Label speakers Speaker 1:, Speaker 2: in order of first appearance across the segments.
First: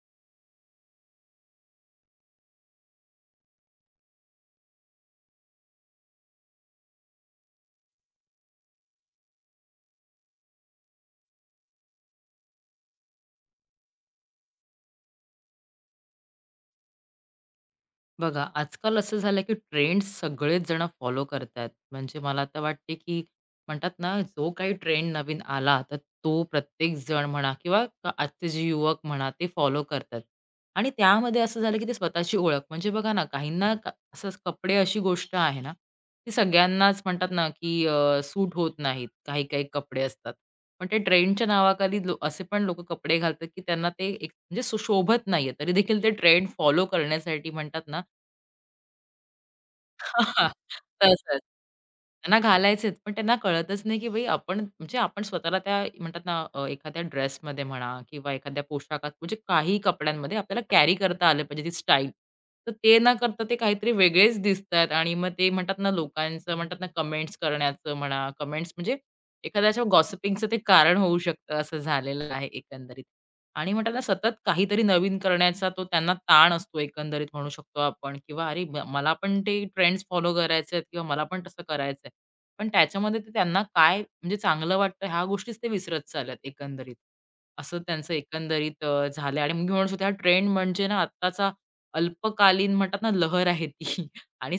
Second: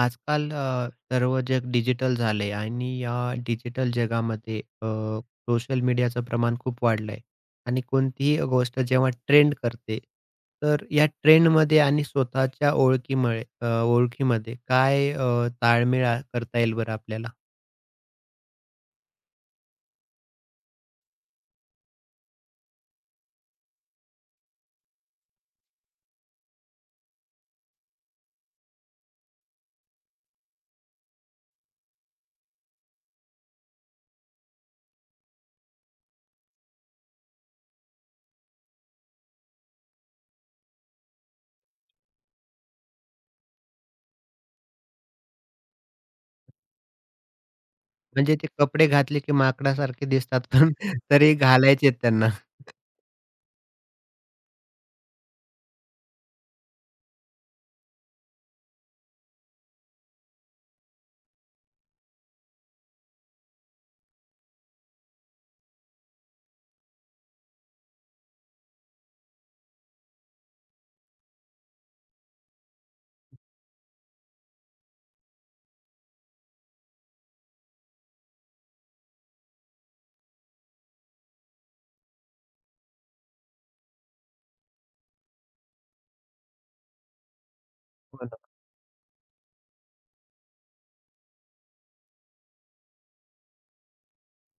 Speaker 1: आजकाल सर्व जग डिजिटल झाले आणि या डिजिटल जगामध्ये सोशल मीडियाचं प्रमाण खूप वाढलंय आणि कोणतीही गोष्ट जेव्हा ट्रेंड करते, तर या ट्रेंडमध्ये आणि स्वतःच्या ओळखीमुळे ओळखीमध्ये काय ताळमेळ आ करता येईल बरं आपल्याला?
Speaker 2: बघा, आजकाल असं झालं की ट्रेंड सगळेच जण फॉलो करतायत. म्हणजे मला तर वाटते की म्हणतात ना, जो काही ट्रेंड नवीन आला, तर तो प्रत्येक जण म्हणा किंवा आजचे जे युवक म्हणा, ते फॉलो करतात. आणि त्यामध्ये असं झालं की ते स्वतःची ओळख म्हणजे बघा ना, काहींना असं कपडे अशी गोष्ट आहे ना, ती सगळ्यांनाच म्हणतात ना, की सूट होत नाहीत. काही-काही कपडे असतात. पण ते ट्रेंडच्या नावाखाली असे पण लोकं कपडे घालतात, की त्यांना ते एक म्हणजे सुशोभत नाहीये. तरी देखील ते ट्रेंड फॉलो करण्यासाठी म्हणतात ना,
Speaker 1: म्हणजे ते कपडे घातले की माकडासारखे दिसतात पण तरी
Speaker 2: तसंच.
Speaker 1: घालायचे आहेत त्यांना.
Speaker 2: त्यांना घालायचेत, पण त्यांना कळतच नाही, की बाई आपण म्हणजे आपण स्वतःला त्या म्हणतात ना एखाद्या ड्रेसमध्ये म्हणा किंवा एखाद्या पोशाखात म्हणजे काही कपड्यांमध्ये आपल्याला कॅरी करता आलं पाहिजे ती स्टाईल. तर ते न करता ते काहीतरी वेगळेच दिसतात आणि मग ते म्हणतात ना लोकांचं म्हणतात ना कमेंट्स करण्याचं म्हणा, कमेंट्स म्हणजे एखाद्याच्या गॉसिपिंगचं ते कारण होऊ शकतं असं झालेलं आहे एकंदरीत. आणि म्हणतात ना सतत काहीतरी नवीन करण्याचा तो त्यांना ताण असतो एकंदरीत म्हणू शकतो आपण किंवा अरे मला पण ते ट्रेंड्स फॉलो करायचे आहेत किंवा मला पण तसं करायचंय पण त्याच्यामध्ये ते त्यांना काय म्हणजे चांगलं वाटतं ह्या गोष्टीच ते विसरत चालल्यात एकंदरीत असं त्यांचं
Speaker 1: हो ना.
Speaker 2: एकंदरीत झालंय आणि मी म्हणू शकतो हा ट्रेंड म्हणजे ना आत्ताचा अल्पकालीन म्हणतात ना लहर आहे ती. आणि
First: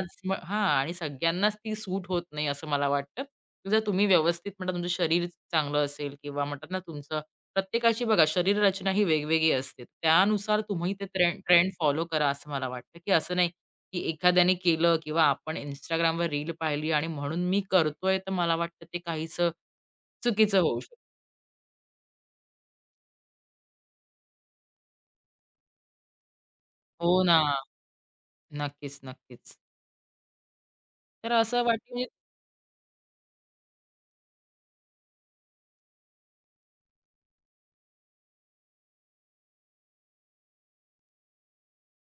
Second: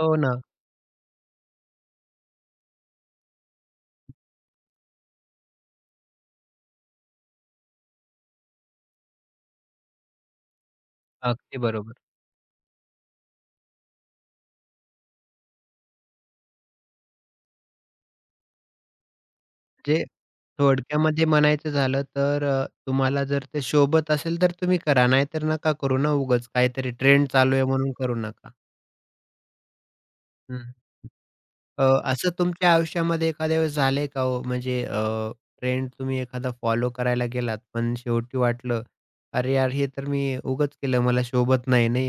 Speaker 1: हो ना.
Speaker 2: म- हा आणि सगळ्यांनाच ती सूट होत नाही असं मला वाटतं. जर तुम्ही व्यवस्थित म्हणतात तुमचं शरीर चांगलं असेल किंवा म्हणतात ना तुमचं प्रत्येकाची बघा शरीर रचना ही वेगवेगळी असते. त्यानुसार तुम्ही ते
Speaker 1: अगदी
Speaker 2: ट्रेंड
Speaker 1: बरोबर.
Speaker 2: फॉलो करा असं मला वाटतं, की असं नाही, की एखाद्याने केलं किंवा आपण Instagramवर रील पाहिली आणि म्हणून मी करतोय तर मला वाटतं ते काहीसं
Speaker 1: म्हणजे
Speaker 2: चुकीचं होऊ शकतं.
Speaker 1: थोडक्यामध्ये म्हणायचं झालं तर तुम्हाला जर ते शोभत असेल तर तुम्ही करा, नाहीतर नका करू ना उगाच. काहीतरी
Speaker 2: हो
Speaker 1: ट्रेंड
Speaker 2: ना.
Speaker 1: चालू आहे म्हणून करू नका.
Speaker 2: नक्कीच, नक्कीच.
Speaker 1: हं.
Speaker 2: तर असं
Speaker 1: अ,
Speaker 2: वाटतं.
Speaker 1: असं तुमच्या आयुष्यामध्ये एखाद्या वेळेस झालंय का हो? म्हणजे ट्रेंड तुम्ही एखादा फॉलो करायला गेलात, पण शेवटी वाटलं, "अरे यार, हे तर मी उगाच केलं, मला शोभत नाही, नाही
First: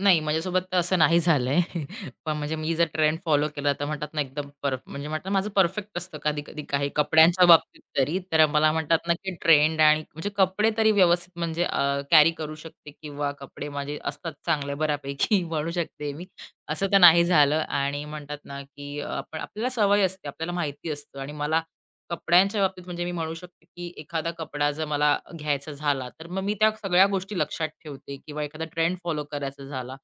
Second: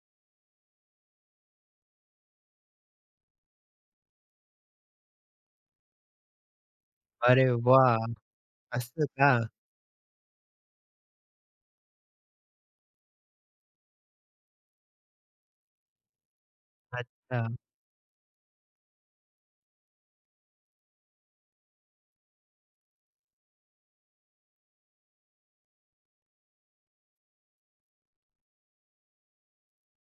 Speaker 2: नाही, माझ्यासोबत तर असं नाही झालंय. पण म्हणजे मी जर ट्रेंड फॉलो केला तर म्हणतात ना एकदम म्हणजे म्हणतात ना, माझं परफेक्ट असतं कधी-कधी काही कपड्यांच्या
Speaker 1: अरे
Speaker 2: बाबतीत
Speaker 1: वाह!
Speaker 2: तरी. तर मला म्हणतात
Speaker 1: असं
Speaker 2: ना,
Speaker 1: का?
Speaker 2: की ट्रेंड आणि म्हणजे कपडे तरी व्यवस्थित म्हणजे कॅरी करू शकते किंवा कपडे माझे असतात चांगले बऱ्यापैकी म्हणू शकते मी. असं तर नाही
Speaker 1: अच्छा.
Speaker 2: झालं आणि म्हणतात ना, की आपण आपल्याला सवय असते, आपल्याला माहिती असतं आणि मला कपड्यांच्या बाबतीत म्हणजे मी म्हणू शकते, की एखादा कपडा जर मला घ्यायचा झाला, तर मग मी त्या सगळ्या गोष्टी लक्षात ठेवते किंवा एखादा ट्रेंड फॉलो करायचा झाला,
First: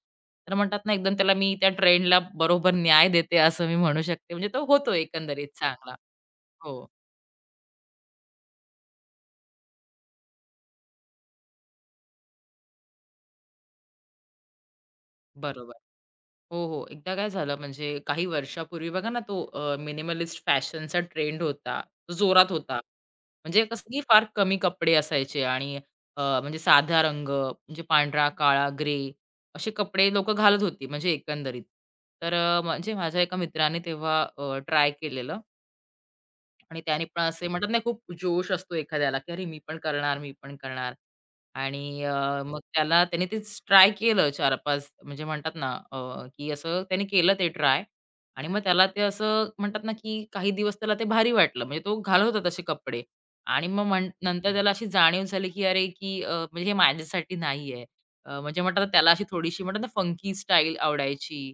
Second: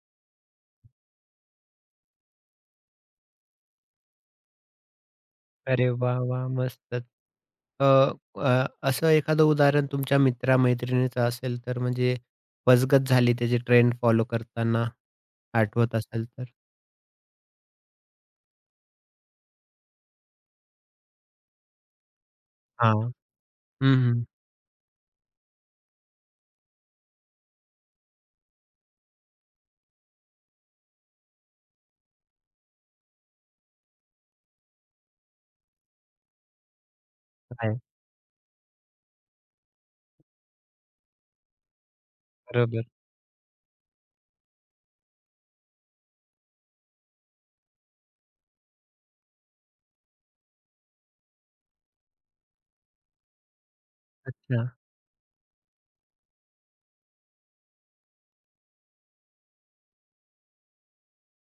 Speaker 2: तर म्हणतात ना एकदम त्याला मी त्या ट्रेंडला बरोबर न्याय देते असं मी म्हणू शकते. म्हणजे तो होतो एकंदरीत
Speaker 1: अरे
Speaker 2: चांगला.
Speaker 1: वाह! वाह!
Speaker 2: हो.
Speaker 1: मस्तच. अ, अ, असं एखादं उदाहरण तुमच्या मित्रा-मैत्रिणीचं असेल तर म्हणजे फसगत झाली त्याची ट्रेंड फॉलो करताना
Speaker 2: बरोबर.
Speaker 1: आठवत असेल तर?
Speaker 2: हो, हो. एकदा काय झालं म्हणजे काही वर्षापूर्वी बघा ना तो मिनिमलिस्ट फॅशनचा ट्रेंड होता. तो जोरात होता.
Speaker 1: हां.
Speaker 2: म्हणजे कसं
Speaker 1: हं,
Speaker 2: की फार
Speaker 1: हं.
Speaker 2: कमी कपडे असायचे आणि म्हणजे साधा रंग म्हणजे पांढरा, काळा, ग्रे असे कपडे लोकं घालत होती म्हणजे एकंदरीत. तर म्हणजे माझ्या एका मित्राने तेव्हा ट्राय केलेलं आणि त्याने पण असे म्हणतात ना
Speaker 1: काय?
Speaker 2: खूप जोश असतो एखाद्याला, की "अरे मी पण करणार, मी पण करणार." आणि मग
Speaker 1: बरोबर.
Speaker 2: त्याला त्याने तेच ट्राय केलं 4-5 म्हणजे म्हणतात ना की असं त्याने केलं ते ट्राय आणि मग त्याला ते असं म्हणतात ना, की काही दिवस त्याला ते भारी वाटलं. म्हणजे तो घालत होता तसे कपडे आणि मग नंतर
Speaker 1: अच्छा.
Speaker 2: त्याला अशी जाणीव झाली, की "अरे की म्हणजे हे माझ्यासाठी नाहीये." म्हणजे म्हणतात ना त्याला अशी थोडीशी म्हणतात ना फंकी स्टाईल आवडायची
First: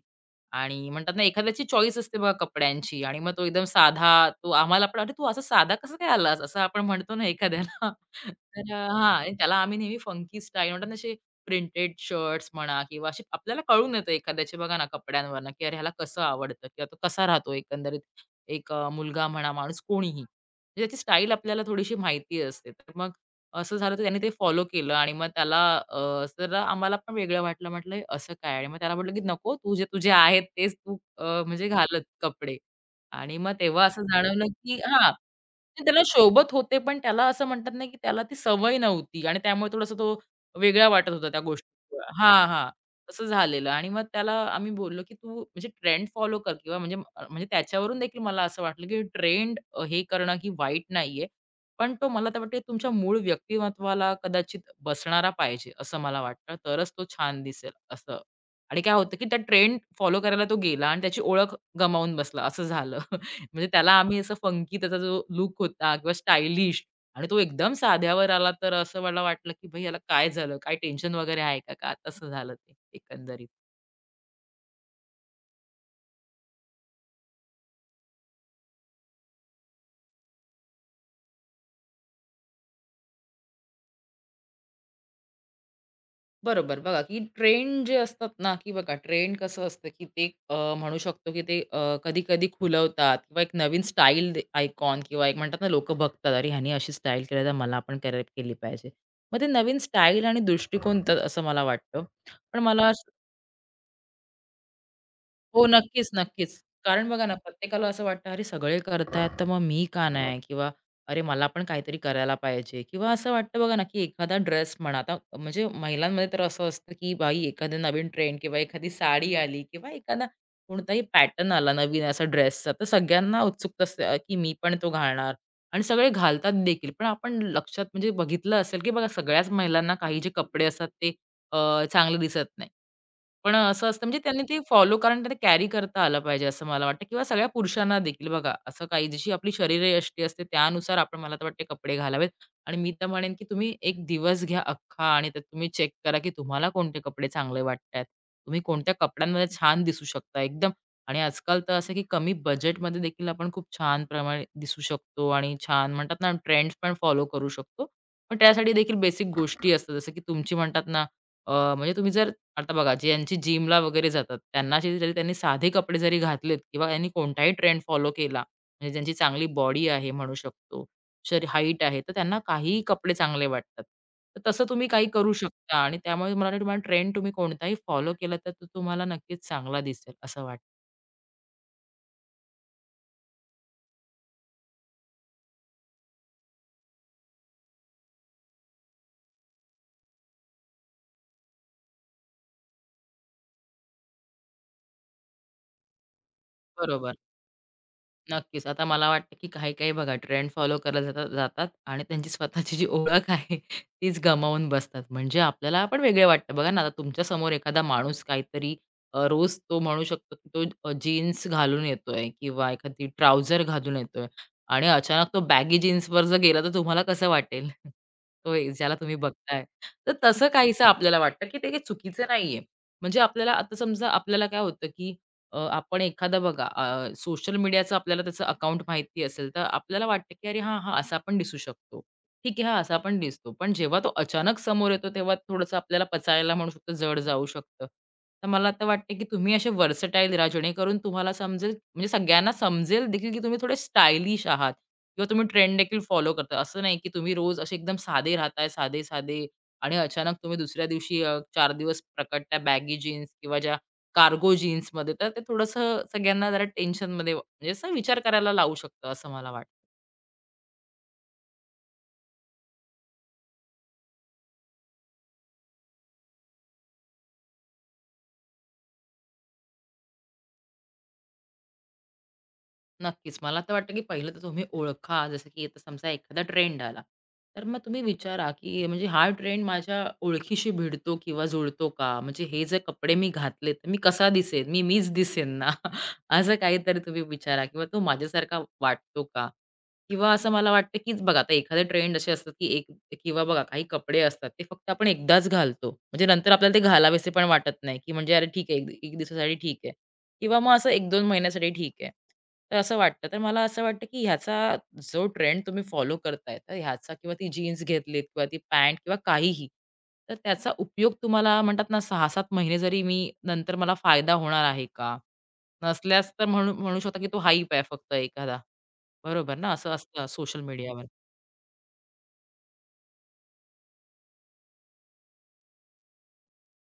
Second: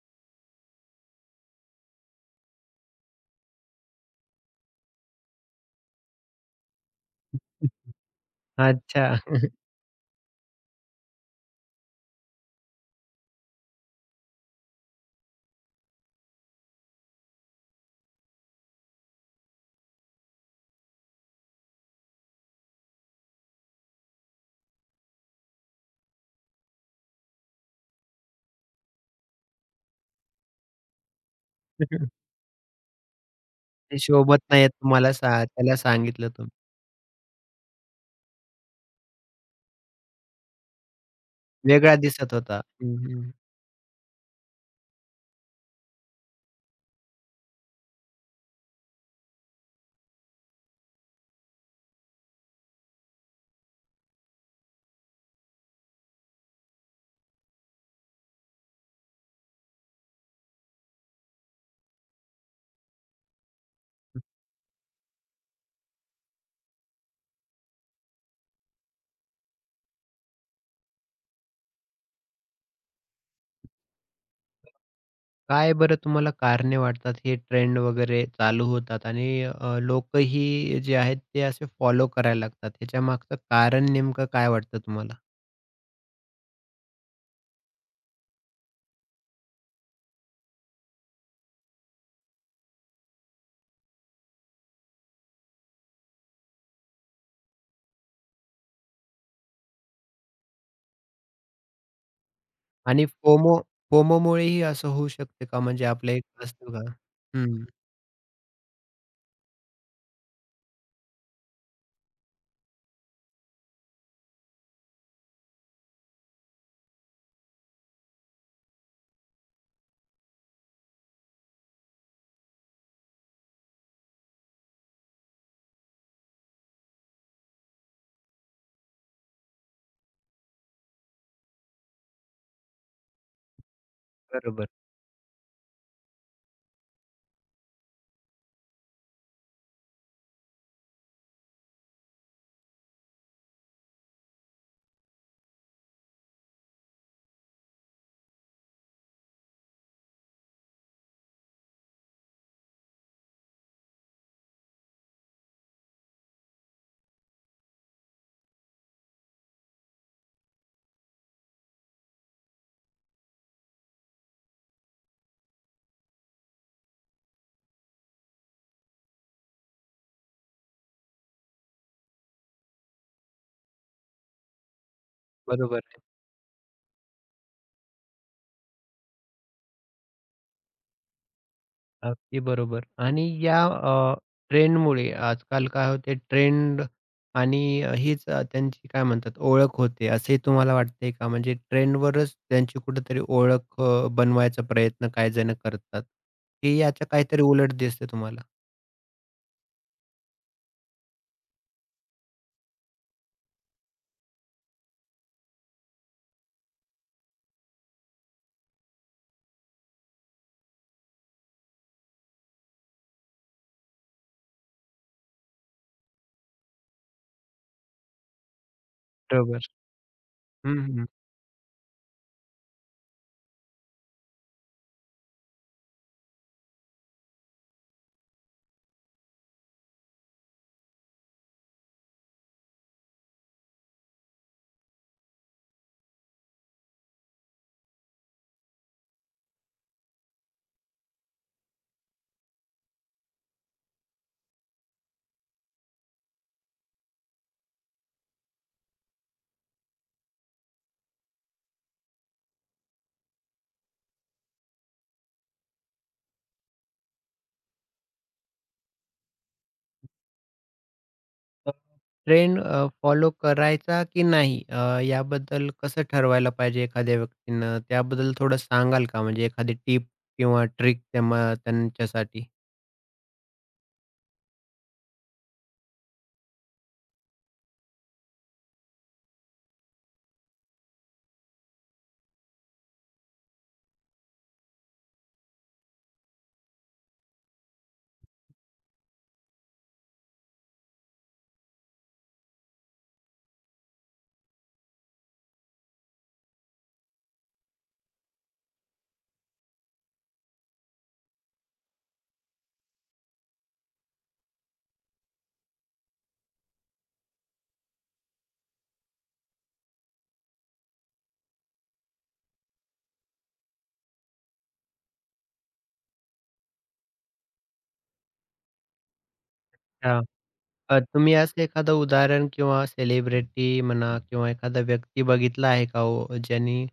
Speaker 2: आणि म्हणतात ना, एखाद्याची चॉईस असते बघा कपड्यांची आणि मग तो एकदम साधा, तो आम्हाला पण, "अरे, तू असा साधा कसा काय आलास?" असं आपण म्हणतो ना एखाद्याला. तर
Speaker 1: अच्छा.
Speaker 2: हां आणि त्याला आम्ही नेहमी फंकी स्टाईल म्हणतात ना, असे प्रिंटेड शर्ट्स म्हणा किंवा असे आपल्याला कळून येतं एखाद्याचे बघा ना कपड्यांवरनं, की अरे, ह्याला कसं आवडतं किंवा तो कसा राहतो एकंदरीत. एक मुलगा म्हणा, माणूस कोणीही. म्हणजे त्याची स्टाईल आपल्याला थोडीशी माहिती असते. तर मग असं झालं तर त्याने ते फॉलो केलं आणि मग त्याला अ, जरा आम्हाला पण वेगळं वाटलं. म्हटलं, "हे असं काय?" आणि मग त्याला म्हटलं, की "नको, तू जे तुझे आहेत तेच तू म्हणजे घालत कपडे." आणि मग तेव्हा
Speaker 1: ते
Speaker 2: असं
Speaker 1: शोभत
Speaker 2: जाणवलं,
Speaker 1: नाहीये
Speaker 2: की हां,
Speaker 1: तुम्हाला सा त्याला
Speaker 2: ते त्याला
Speaker 1: सांगितलं तुम्ही.
Speaker 2: शोभत होते, पण त्याला असं म्हणतात ना, की त्याला ती सवय नव्हती आणि त्यामुळे थोडासा तो वेगळा वाटत होता त्या
Speaker 1: वेगळा
Speaker 2: गोष्टीमुळे.
Speaker 1: दिसत
Speaker 2: हां,
Speaker 1: होता.
Speaker 2: हां.
Speaker 1: हं,
Speaker 2: तसं
Speaker 1: हं.
Speaker 2: झालेलं आणि मग त्याला आम्ही बोललो, की "तू म्हणजे ट्रेंड फॉलो कर किंवा म्हणजे म्हणजे त्याच्यावरून देखील मला असं वाटलं, की ट्रेंड हे करणं ही वाईट नाहीये. पण तो मला तर वाटते तुमच्या मूळ व्यक्तिमत्त्वाला कदाचित बसणारा पाहिजे, असं मला वाटतं. तरच तो छान दिसेल असं. आणि काय होतं, की त्या ट्रेंड फॉलो करायला तो गेला आणि त्याची ओळख गमावून बसला असं झालं. म्हणजे त्याला आम्ही असं फंकी त्याचा जो लूक होता किंवा स्टायलिश आणि तो एकदम साध्यावर आला तर असं मला वाटलं, की "भई याला काय झालं? काय टेन्शन वगैरे आहे का?" का तसं झालं ते एकंदरीत.
Speaker 1: काय बरं तुम्हाला कारणे वाटतात हे ट्रेंड वगैरे चालू होतात आणि लोकही जे आहेत ते असे फॉलो करायला लागतात. ह्याच्या मागचं कारण नेमकं काय वाटतं तुम्हाला?
Speaker 2: बरोबर. बघा, की ट्रेंड जे असतात ना, की बघा ट्रेंड कसं असतं, की ते म्हणू शकतो, की ते कधी-कधी खुलवतात किंवा एक नवीन स्टाईल दे आयकॉन किंवा एक म्हणतात ना, लोकं बघतात, "अरे, ह्यानी अशी स्टाईल केली तर मला पण कराय केली पाहिजे." मग ते नवीन स्टाईल आणि दृष्टिकोन तर असं मला वाटतं. पण मला
Speaker 1: आणि फोमो फोमोमुळेही असं होऊ शकते का
Speaker 2: हो,
Speaker 1: म्हणजे
Speaker 2: नक्कीच,
Speaker 1: आपलं एक
Speaker 2: नक्कीच.
Speaker 1: असतं का?
Speaker 2: कारण बघा ना,
Speaker 1: हं,
Speaker 2: प्रत्येकाला असं वाटतं, "अरे, सगळे करतायत, तर मग मी का नाही?" किंवा "अरे, मला पण काहीतरी करायला पाहिजे." किंवा असं वाटतं बघा ना, की एखादा ड्रेस म्हणा, आता म्हणजे महिलांमध्ये तर असं असतं, की बाई, एखादा नवीन ट्रेंड किंवा एखादी साडी आली किंवा एखादा कोणताही पॅटर्न आला नवीन असा ड्रेसचा, तर सगळ्यांना उत्सुकता असते, की मी पण तो घालणार आणि सगळे घालतात देखील. पण आपण लक्षात म्हणजे बघितलं असेल, की बघा, सगळ्याच महिलांना काही जे कपडे असतात, ते अ, चांगले दिसत नाही. पण असं असतं म्हणजे त्यांनी ते
Speaker 1: बरोबर,
Speaker 2: फॉलो कारण ते कॅरी करता आलं पाहिजे असं मला वाटतं किंवा सगळ्या पुरुषांना देखील बघा, असं काही जशी आपली शरीरयष्टी असते त्यानुसार आपण मला तर वाटते कपडे घालावेत आणि मी तर म्हणेन, की तुम्ही एक दिवस घ्या अख्खा आणि त्यात तुम्ही चेक करा, की तुम्हाला कोणते कपडे चांगले वाटतायत. तुम्ही कोणत्या कपड्यांमध्ये छान दिसू शकता एकदम आणि आजकाल तर असं, की कमी बजेटमध्ये देखील आपण खूप छान प्रमाणे दिसू शकतो आणि छान म्हणतात ना ट्रेंड्स पण फॉलो करू शकतो. पण त्यासाठी देखील बेसिक गोष्टी असतात जसं, की तुमची म्हणतात ना म्हणजे तुम्ही जर आता बघा, ज्यांची जिमला वगैरे जातात, त्यांना जरी त्यांनी साधे कपडे जरी घातलेत किंवा त्यांनी कोणताही ट्रेंड फॉलो केला, म्हणजे ज्यांची चांगली बॉडी आहे म्हणू शकतो, हाईट आहे, तर त्यांना काहीही कपडे चांगले वाटतात. तर तसं तुम्ही काही करू शकता
Speaker 1: बरोबर.
Speaker 2: आणि त्यामुळे मला वाटतं तुम्हाला ट्रेंड तुम्ही कोणताही फॉलो केला, तर तो तुम्हाला नक्कीच चांगला दिसेल असं वाटतं.
Speaker 1: अगदी बरोबर आणि या ट्रेंडमुळे आजकाल काय होते ट्रेंड आणि हीच त्यांची काय म्हणतात ओळख होते असे तुम्हाला वाटते का? म्हणजे ट्रेंडवरच त्यांची कुठेतरी ओळख बनवायचा प्रयत्न काही जण करतात, की याचं
Speaker 2: बरोबर.
Speaker 1: काहीतरी उलट दिसते तुम्हाला?
Speaker 2: नक्कीच. आता मला वाटतं, की काही-काही बघा ट्रेंड फॉलो करायला जातात जातात आणि त्यांची स्वतःची जी ओळख आहे तीच गमावून बसतात. म्हणजे आपल्याला पण वेगळे वाटतं. बघा ना, आता तुमच्या समोर एखादा माणूस काहीतरी रोज तो म्हणू शकतो, की तो जीन्स घालून येतोय किंवा एखादी ट्राउझर घालून येतोय आणि अचानक तो बॅगी जीन्सवर जर गेला, तर तुम्हाला कसं वाटेल? तो ज्याला तुम्ही बघताय.
Speaker 1: बरोबर.
Speaker 2: तर तसं
Speaker 1: हं,
Speaker 2: काहीसं
Speaker 1: हं.
Speaker 2: आपल्याला वाटतं, की ते काही चुकीचं नाहीये. म्हणजे आपल्याला आता समजा आपल्याला काय होतं, की आपण एखादा बघा सोशल मीडियाचं आपल्याला त्याचं अकाउंट माहिती असेल तर आपल्याला वाटतं की अरे हां, हां, असा आपण दिसू शकतो. ठीक आहे, हा असा आपण दिसतो. पण जेव्हा तो अचानक समोर येतो तेव्हा थोडंसं आपल्याला पचायला म्हणू शकतो जड जाऊ शकतं. तर मला आता वाटतं की तुम्ही असे व्हर्सटाईल राहा जेणेकरून तुम्हाला समजेल म्हणजे सगळ्यांना समजेल देखील की तुम्ही थोडे स्टायलिश आहात किंवा तुम्ही ट्रेंड देखील फॉलो करता. असं नाही की तुम्ही रोज असे एकदम साधे राहताय, साधे-साधे आणि अचानक तुम्ही दुसऱ्या दिवशी 4 दिवस प्रकटत्या बॅगी जीन्स किंवा ज्या कार्गो जीन्समध्ये तर ते थोडंसं सगळ्यांना जरा टेन्शनमध्ये म्हणजे असं विचार करायला लावू शकतं, असं मला वाटतं.
Speaker 1: तर ट्रेंड फॉलो करायचा की नाही याबद्दल कसं ठरवायला पाहिजे एखाद्या व्यक्तीनं? त्याबद्दल थोडं सांगाल का? म्हणजे एखादी टिप किंवा ट्रिक त्यांच्यासाठी?
Speaker 2: नक्कीच. मला तर वाटतं, की पहिलं तर तुम्ही ओळखा. जसं की आता समजा एखादा ट्रेंड आला, तर मग तुम्ही विचारा, की म्हणजे हा ट्रेंड माझ्या ओळखीशी भिडतो किंवा जुळतो का? म्हणजे हे जे कपडे मी घातलेत, तर मी कसा दिसेन? मी मीच दिसेन ना? असं काहीतरी तुम्ही विचारा किंवा तो माझ्यासारखा वाटतो का? किंवा असं मला वाटतं, की बघा आता एखादे ट्रेंड असे असतात, की एक किंवा बघा काही कपडे असतात, ते फक्त आपण एकदाच घालतो. म्हणजे नंतर आपल्याला ते घालावेसे पण वाटत नाही, की म्हणजे अरे ठीक आहे, एक एक दिवसासाठी ठीक आहे. किंवा मग असं 1-2 महिन्यासाठी ठीक आहे. तर असं वाटतं. तर मला असं वाटतं, की ह्याचा जो ट्रेंड तुम्ही फॉलो करताय, तर ह्याचा किंवा ती जीन्स घेतलीत किंवा ती पॅन्ट किंवा काहीही, तर त्याचा उपयोग तुम्हाला म्हणतात ना 6-7 महिने जरी मी नंतर मला फायदा होणार आहे का? नसल्यास तर म्हणू म्हणू शकता, की तो हाइप आहे फक्त एखादा. बरोबर ना? असं असतं सोशल मीडियावर.
Speaker 1: तुम्ही असं एखादं उदाहरण किंवा सेलिब्रिटी म्हणा किंवा एखादा व्यक्ती बघितला आहे का हो, ज्यांनी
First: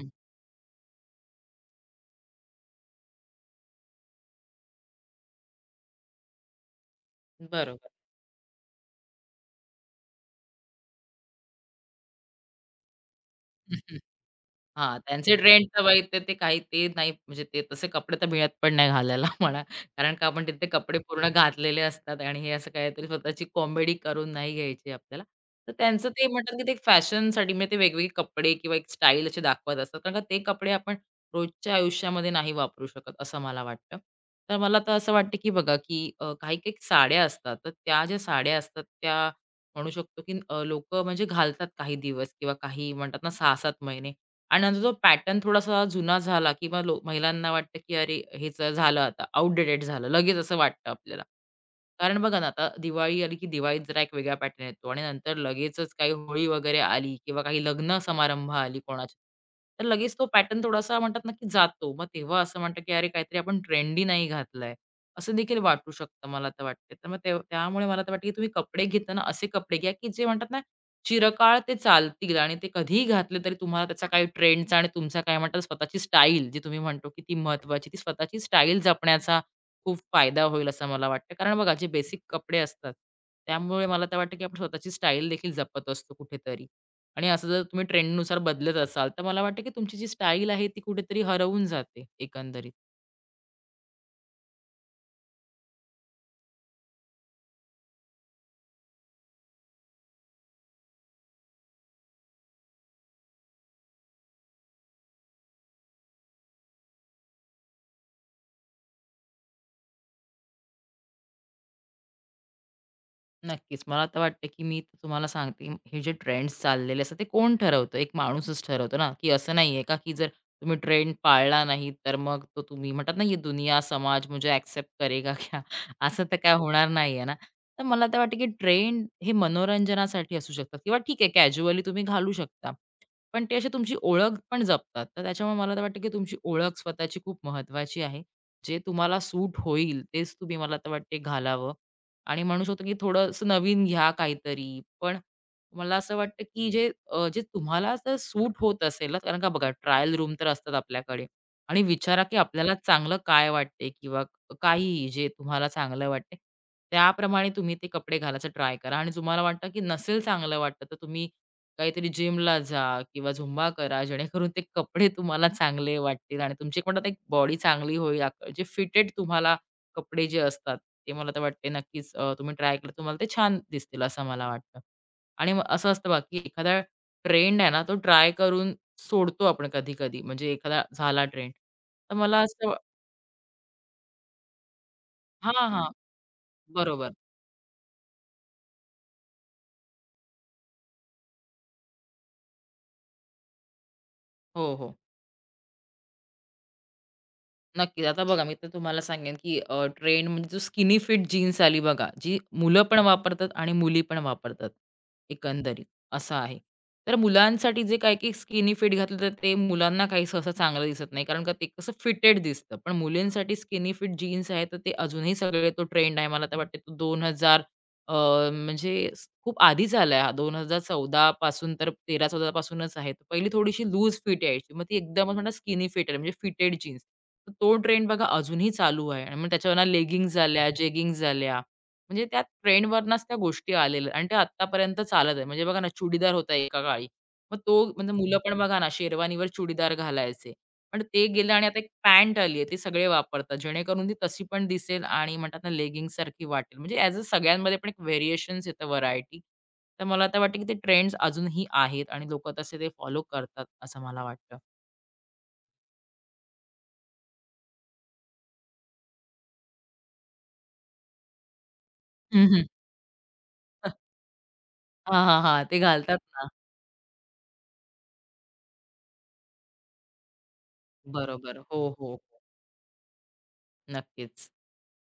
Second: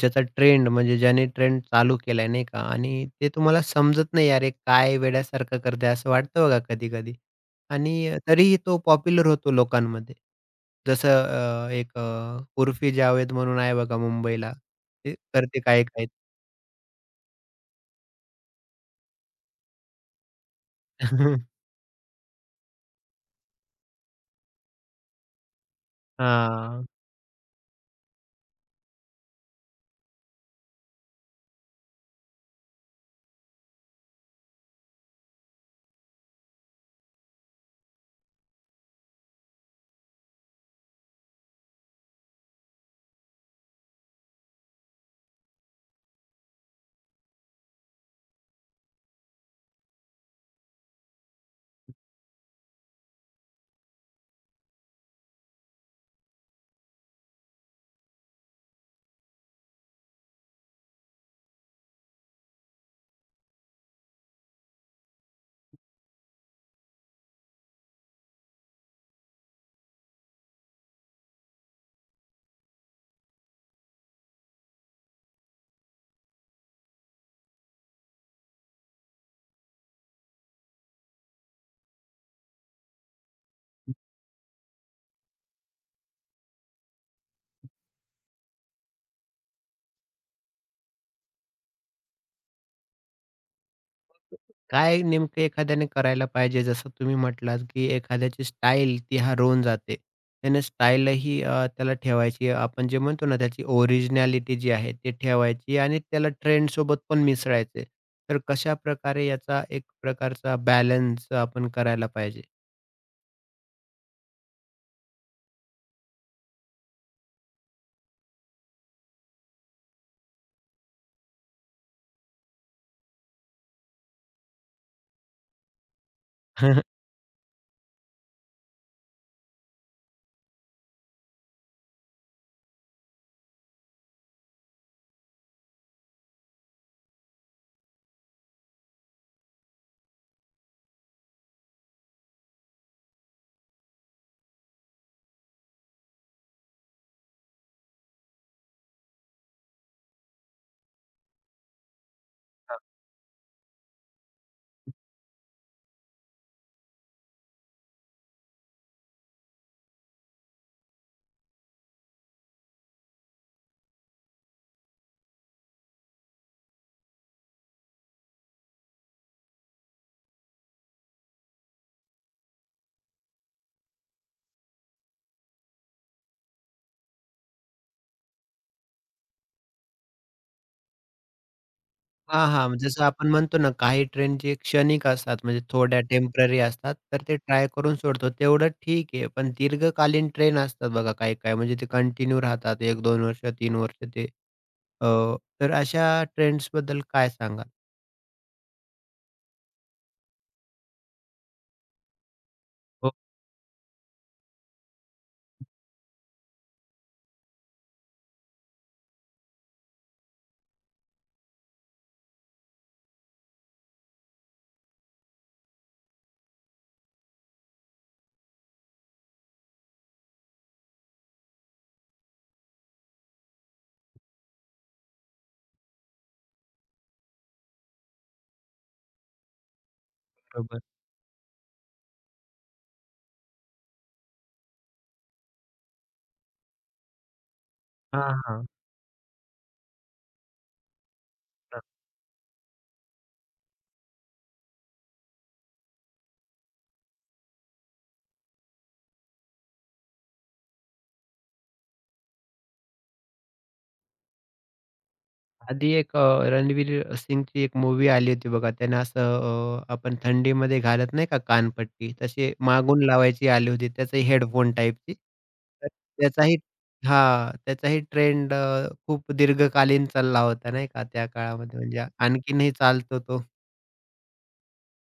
Speaker 1: ज्याचा ट्रेंड म्हणजे ज्याने ट्रेंड चालू केलाय नाही का? आणि ते तुम्हाला समजत नाही अरे काय वेड्यासारखं करते असं वाटतं बघा कधी-कधी.
Speaker 2: बरोबर.
Speaker 1: आणि तरीही तो पॉप्युलर होतो लोकांमध्ये. जसं एक उर्फी जावेद म्हणून आहे
Speaker 2: हं,
Speaker 1: बघा
Speaker 2: हं.
Speaker 1: मुंबईला.
Speaker 2: हां,
Speaker 1: ते
Speaker 2: त्यांचे
Speaker 1: करते
Speaker 2: ट्रेंड तर बाई
Speaker 1: काही-काही.
Speaker 2: ते ते काही ते नाही म्हणजे ते तसे कपडे तर मिळत पण नाही घालायला म्हणा. कारण का आपण तिथे कपडे पूर्ण घातलेले असतात आणि हे असं काहीतरी स्वतःची कॉमेडी करून नाही घ्यायची आपल्याला. तर त्यांचं ते म्हणतात की ते
Speaker 1: हां.
Speaker 2: फॅशनसाठी म्हणजे ते वेगवेगळे कपडे किंवा एक स्टाईल असे दाखवत असतात. कारण का ते कपडे आपण रोजच्या आयुष्यामध्ये नाही वापरू शकत असं मला वाटतं. तर मला तर असं वाटतं की बघा की काही-काही साड्या असतात, तर त्या ज्या साड्या असतात त्या म्हणू शकतो की लोकं म्हणजे घालतात काही दिवस किंवा काही म्हणतात ना 6-7 महिने आणि नंतर तो पॅटर्न थोडासा जुना झाला किंवा लो महिलांना वाटतं की अरे हेच झालं आता आउटडेटेड झालं. लगेच असं वाटतं आपल्याला. कारण बघा ना, आता दिवाळी आली की दिवाळीत जरा एक वेगळा पॅटर्न येतो आणि नंतर लगेचच काही होळी वगैरे आली किंवा काही लग्न समारंभ आली कोणाची, तर लगेच तो पॅटर्न थोडासा म्हणतात ना की जातो. मग तेव्हा असं म्हणतं की "अरे, काहीतरी आपण ट्रेंडी नाही घातलंय." असं देखील वाटू शकतं मला तर वाटते. तर मग ते त्यामुळे मला तर वाटतं की तुम्ही कपडे घेताना असे कपडे घ्या की जे म्हणतात ना, चिरकाळ ते चालतील आणि ते कधीही घातले तरी तुम्हाला त्याचा काही ट्रेंडचा आणि तुमचा काय म्हणतात स्वतःची स्टाईल जी तुम्ही म्हणतो की ती महत्त्वाची, ती स्वतःची स्टाईल जपण्याचा खूप फायदा होईल असं मला वाटतं. कारण बघा जे बेसिक कपडे असतात, त्यामुळे मला तर वाटतं की आपण स्वतःची स्टाईल देखील जपत असतो कुठेतरी. आणि असं जर तुम्ही ट्रेंडनुसार बदलत असाल, तर मला वाटतं की तुमची जी स्टाईल आहे ती कुठेतरी हरवून जाते एकंदरीत.
Speaker 1: काय नेमकं एखाद्याने करायला पाहिजे? जसं तुम्ही म्हटलात, की एखाद्याची स्टाईल ती हरवून जाते. त्याने स्टाईलही त्याला ठेवायची. आपण जे म्हणतो ना, त्याची ओरिजिनॅलिटी जी आहे ती ठेवायची आणि त्याला ट्रेंडसोबत पण मिसळायचे. तर कशा प्रकारे याचा एक प्रकारचा बॅलन्स आपण करायला पाहिजे?
Speaker 2: नक्कीच. मला तर वाटतं, की मी तर तुम्हाला सांगते, हे जे ट्रेंड्स चाललेले असतात, ते कोण ठरवतं? एक माणूसच ठरवतो ना, की असं नाहीये का, की जर तुम्ही ट्रेंड पाळला नाही, तर मग तो तुम्ही म्हणतात ना, "ये दुनिया, समाज मुझे एक्सेप्ट करेगा क्या?" असं तर काय होणार नाहीये ना. तर मला तर वाटतं, की ट्रेंड हे मनोरंजनासाठी असू शकतात किंवा ठीक आहे, कॅज्युअली तुम्ही घालू शकता. पण ते अशी तुमची ओळख पण जपतात. तर त्याच्यामुळे मला तर वाटतं, की तुमची ओळख स्वतःची खूप महत्त्वाची आहे. जे तुम्हाला सूट होईल, तेच तुम्ही मला तर वाटते घालावं. आणि म्हणू शकतो की थोडंसं नवीन घ्या काहीतरी. पण मला असं वाटतं की जे तुम्हाला जर सूट होत असेल ना, कारण का बघा ट्रायल रूम तर असतात आपल्याकडे आणि विचारा की आपल्याला चांगलं काय वाटते किंवा काहीही जे तुम्हाला चांगलं वाटते, त्याप्रमाणे तुम्ही ते कपडे घालायचा ट्राय करा आणि तुम्हाला वाटतं की नसेल चांगलं वाटतं, तर तुम्ही काहीतरी जिमला जा किंवा झुंबा करा, जेणेकरून ते कपडे तुम्हाला चांगले वाटतील आणि तुमची एक म्हणतात एक बॉडी चांगली होईल, जे फिटेड तुम्हाला कपडे जे असतात, ते मला तर वाटते नक्कीच तुम्ही ट्राय केलं तुम्हाला ते छान दिसतील असं मला वाटतं. आणि मग असं असतं बघा, की एखादा ट्रेंड आहे ना, तो ट्राय करून सोडतो आपण कधी-कधी म्हणजे एखादा झाला ट्रेंड. तर मला
Speaker 1: हां, हां.
Speaker 2: असं
Speaker 1: मग जसं आपण म्हणतो ना, काही ट्रेंड जे क्षणिक असतात, म्हणजे
Speaker 2: हां, हां.
Speaker 1: थोड्या टेम्पररी असतात,
Speaker 2: बरोबर.
Speaker 1: तर ते ट्राय करून सोडतो, तेवढं ठीक आहे. पण दीर्घकालीन ट्रेंड असतात बघा काही-काही, म्हणजे ते कंटिन्यू राहतात 1-2 वर्ष, 3 वर्ष ते
Speaker 2: हो, हो.
Speaker 1: अ, तर अशा ट्रेंड्सबद्दल काय सांगाल?
Speaker 2: नक्कीच. आता बघा मी तर तुम्हाला सांगेन, की ट्रेंड म्हणजे जो स्किनी फिट जीन्स आली बघा, जी मुलं पण
Speaker 1: हो,
Speaker 2: वापरतात आणि मुली पण वापरतात एकंदरीत, असं आहे. तर मुलांसाठी जे काय की स्किनी फिट घातलं तर ते मुलांना काही सहसा चांगलं दिसत नाही. कारण का ते कसं फिटेड दिसतं. पण मुलींसाठी स्किनी फिट जीन्स आहे, तर ते अजूनही सगळे तो ट्रेंड आहे. मला तर वाटते तो दोन हजार अ, म्हणजे स खूप आधी झालाय हा 2014 पासून तर 13-14 पासूनच आहे. तर पहिली थोडीशी लूज फिट यायची. मग ती एकदमच म्हणतात स्किनी फिट आली म्हणजे फिटेड जीन्स. तो ट्रेंड बघा अजूनही चालू आहे आणि मग त्याच्यावरनं लेगिंग्ज झाल्या,
Speaker 1: बरोबर.
Speaker 2: जेगिंग्ज झाल्या. म्हणजे त्या ट्रेंडवरनच त्या गोष्टी आलेल्या आणि ते आत्तापर्यंत चालत आहे. म्हणजे बघा ना चुडीदार होता एका काळी. मग तो म्हणजे
Speaker 1: हां,
Speaker 2: मुलं पण
Speaker 1: हां.
Speaker 2: बघा ना शेरवानीवर चुडीदार घालायचे. पण ते गेलं आणि आता एक पॅन्ट आली आहे, ती सगळे वापरतात. जेणेकरून ती तशी पण दिसेल आणि म्हणतात ना लेगिंग सारखी वाटेल. म्हणजे ॲज अ सगळ्यांमध्ये पण एक व्हेरिएशन्स येतं व्हरायटी. तर मला आता वाटतं की ते ट्रेंड्स अजूनही आहेत आणि लोकं तसे ते फॉलो करतात असं मला वाटतं.
Speaker 1: आधी एक रणवीर सिंगची एक मूवी आली होती बघा. त्यानं असं आपण थंडीमध्ये घालत नाही का कानपट्टी,
Speaker 2: हं,
Speaker 1: तसे
Speaker 2: हं.
Speaker 1: मागून लावायची आली होती. त्याचे हेडफोन टाईपची.
Speaker 2: हां, हां, हां. ते
Speaker 1: तर
Speaker 2: घालतात ना.
Speaker 1: त्याचाही हां, त्याचाही ट्रेंड खूप दीर्घकालीन चालला होता नाही का त्या
Speaker 2: बरोबर.
Speaker 1: काळामध्ये
Speaker 2: हो,
Speaker 1: म्हणजे
Speaker 2: हो, हो.
Speaker 1: आणखीनही चालतो तो.
Speaker 2: नक्कीच.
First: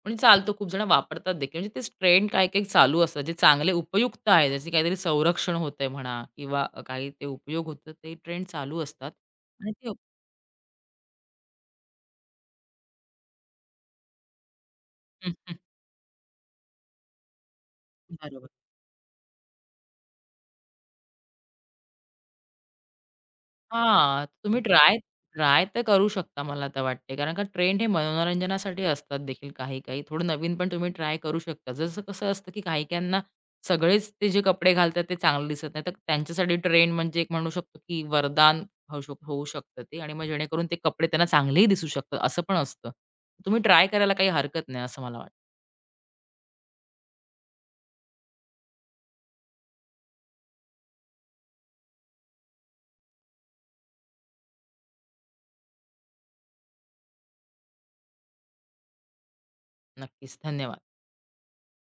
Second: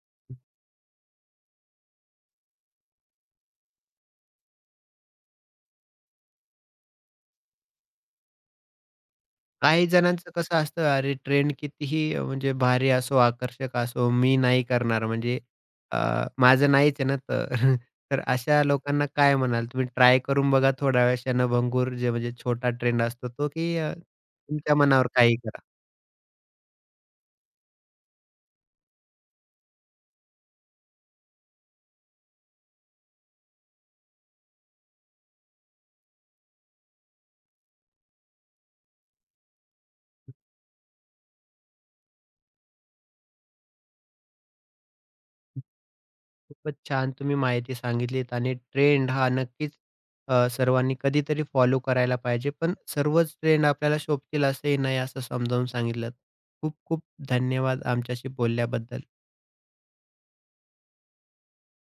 Speaker 2: म्हणजे चालतो खूप जण वापरतात देखील. म्हणजे तेच ट्रेंड काही-काही चालू असतात. जे चांगले उपयुक्त आहेत, ज्याचे काहीतरी संरक्षण होतंय म्हणा किंवा काही ते उपयोग होतो, ते ट्रेंड चालू असतात आणि
Speaker 1: काही
Speaker 2: ते
Speaker 1: जणांचं कसं असतं, अरे ट्रेंड कितीही म्हणजे भारी असो, आकर्षक असो, मी नाही करणार म्हणजे अ, माझं नाहीच आहे ना तर. तर
Speaker 2: बरोबर.
Speaker 1: अशा लोकांना काय म्हणाल तुम्ही? ट्राय करून बघा थोड्या वेळ क्षणभंगूर जे म्हणजे छोटा ट्रेंड असतो तो, की
Speaker 2: हां, तुम्ही
Speaker 1: तुमच्या
Speaker 2: ट्राय
Speaker 1: मनावर काही करा.
Speaker 2: ट्राय तर करू शकता मला तर वाटते. कारण का ट्रेंड हे मनोरंजनासाठी असतात देखील काही-काही. थोडं नवीन पण तुम्ही ट्राय करू शकता. जसं कसं असतं की काही-काहींना सगळेच ते जे कपडे घालतात ते चांगले दिसत नाही. तर त्यांच्यासाठी ट्रेंड म्हणजे एक म्हणू शकतो की वरदान होऊ शकतं ते आणि मग जेणेकरून ते कपडे त्यांना चांगलेही दिसू शकतात असं पण असतं. तुम्ही ट्राय करायला काही हरकत नाही असं मला वाटतं.
Speaker 1: खूपच छान तुम्ही माहिती सांगितलीत आणि ट्रेंड हा नक्कीच सर्वांनी कधीतरी फॉलो करायला पाहिजे. पण सर्वच ट्रेंड आपल्याला शोभतील असंही नाही असं समजावून सांगितलंत. खूप खूप धन्यवाद आमच्याशी बोलल्याबद्दल.
Speaker 2: नक्कीच. धन्यवाद.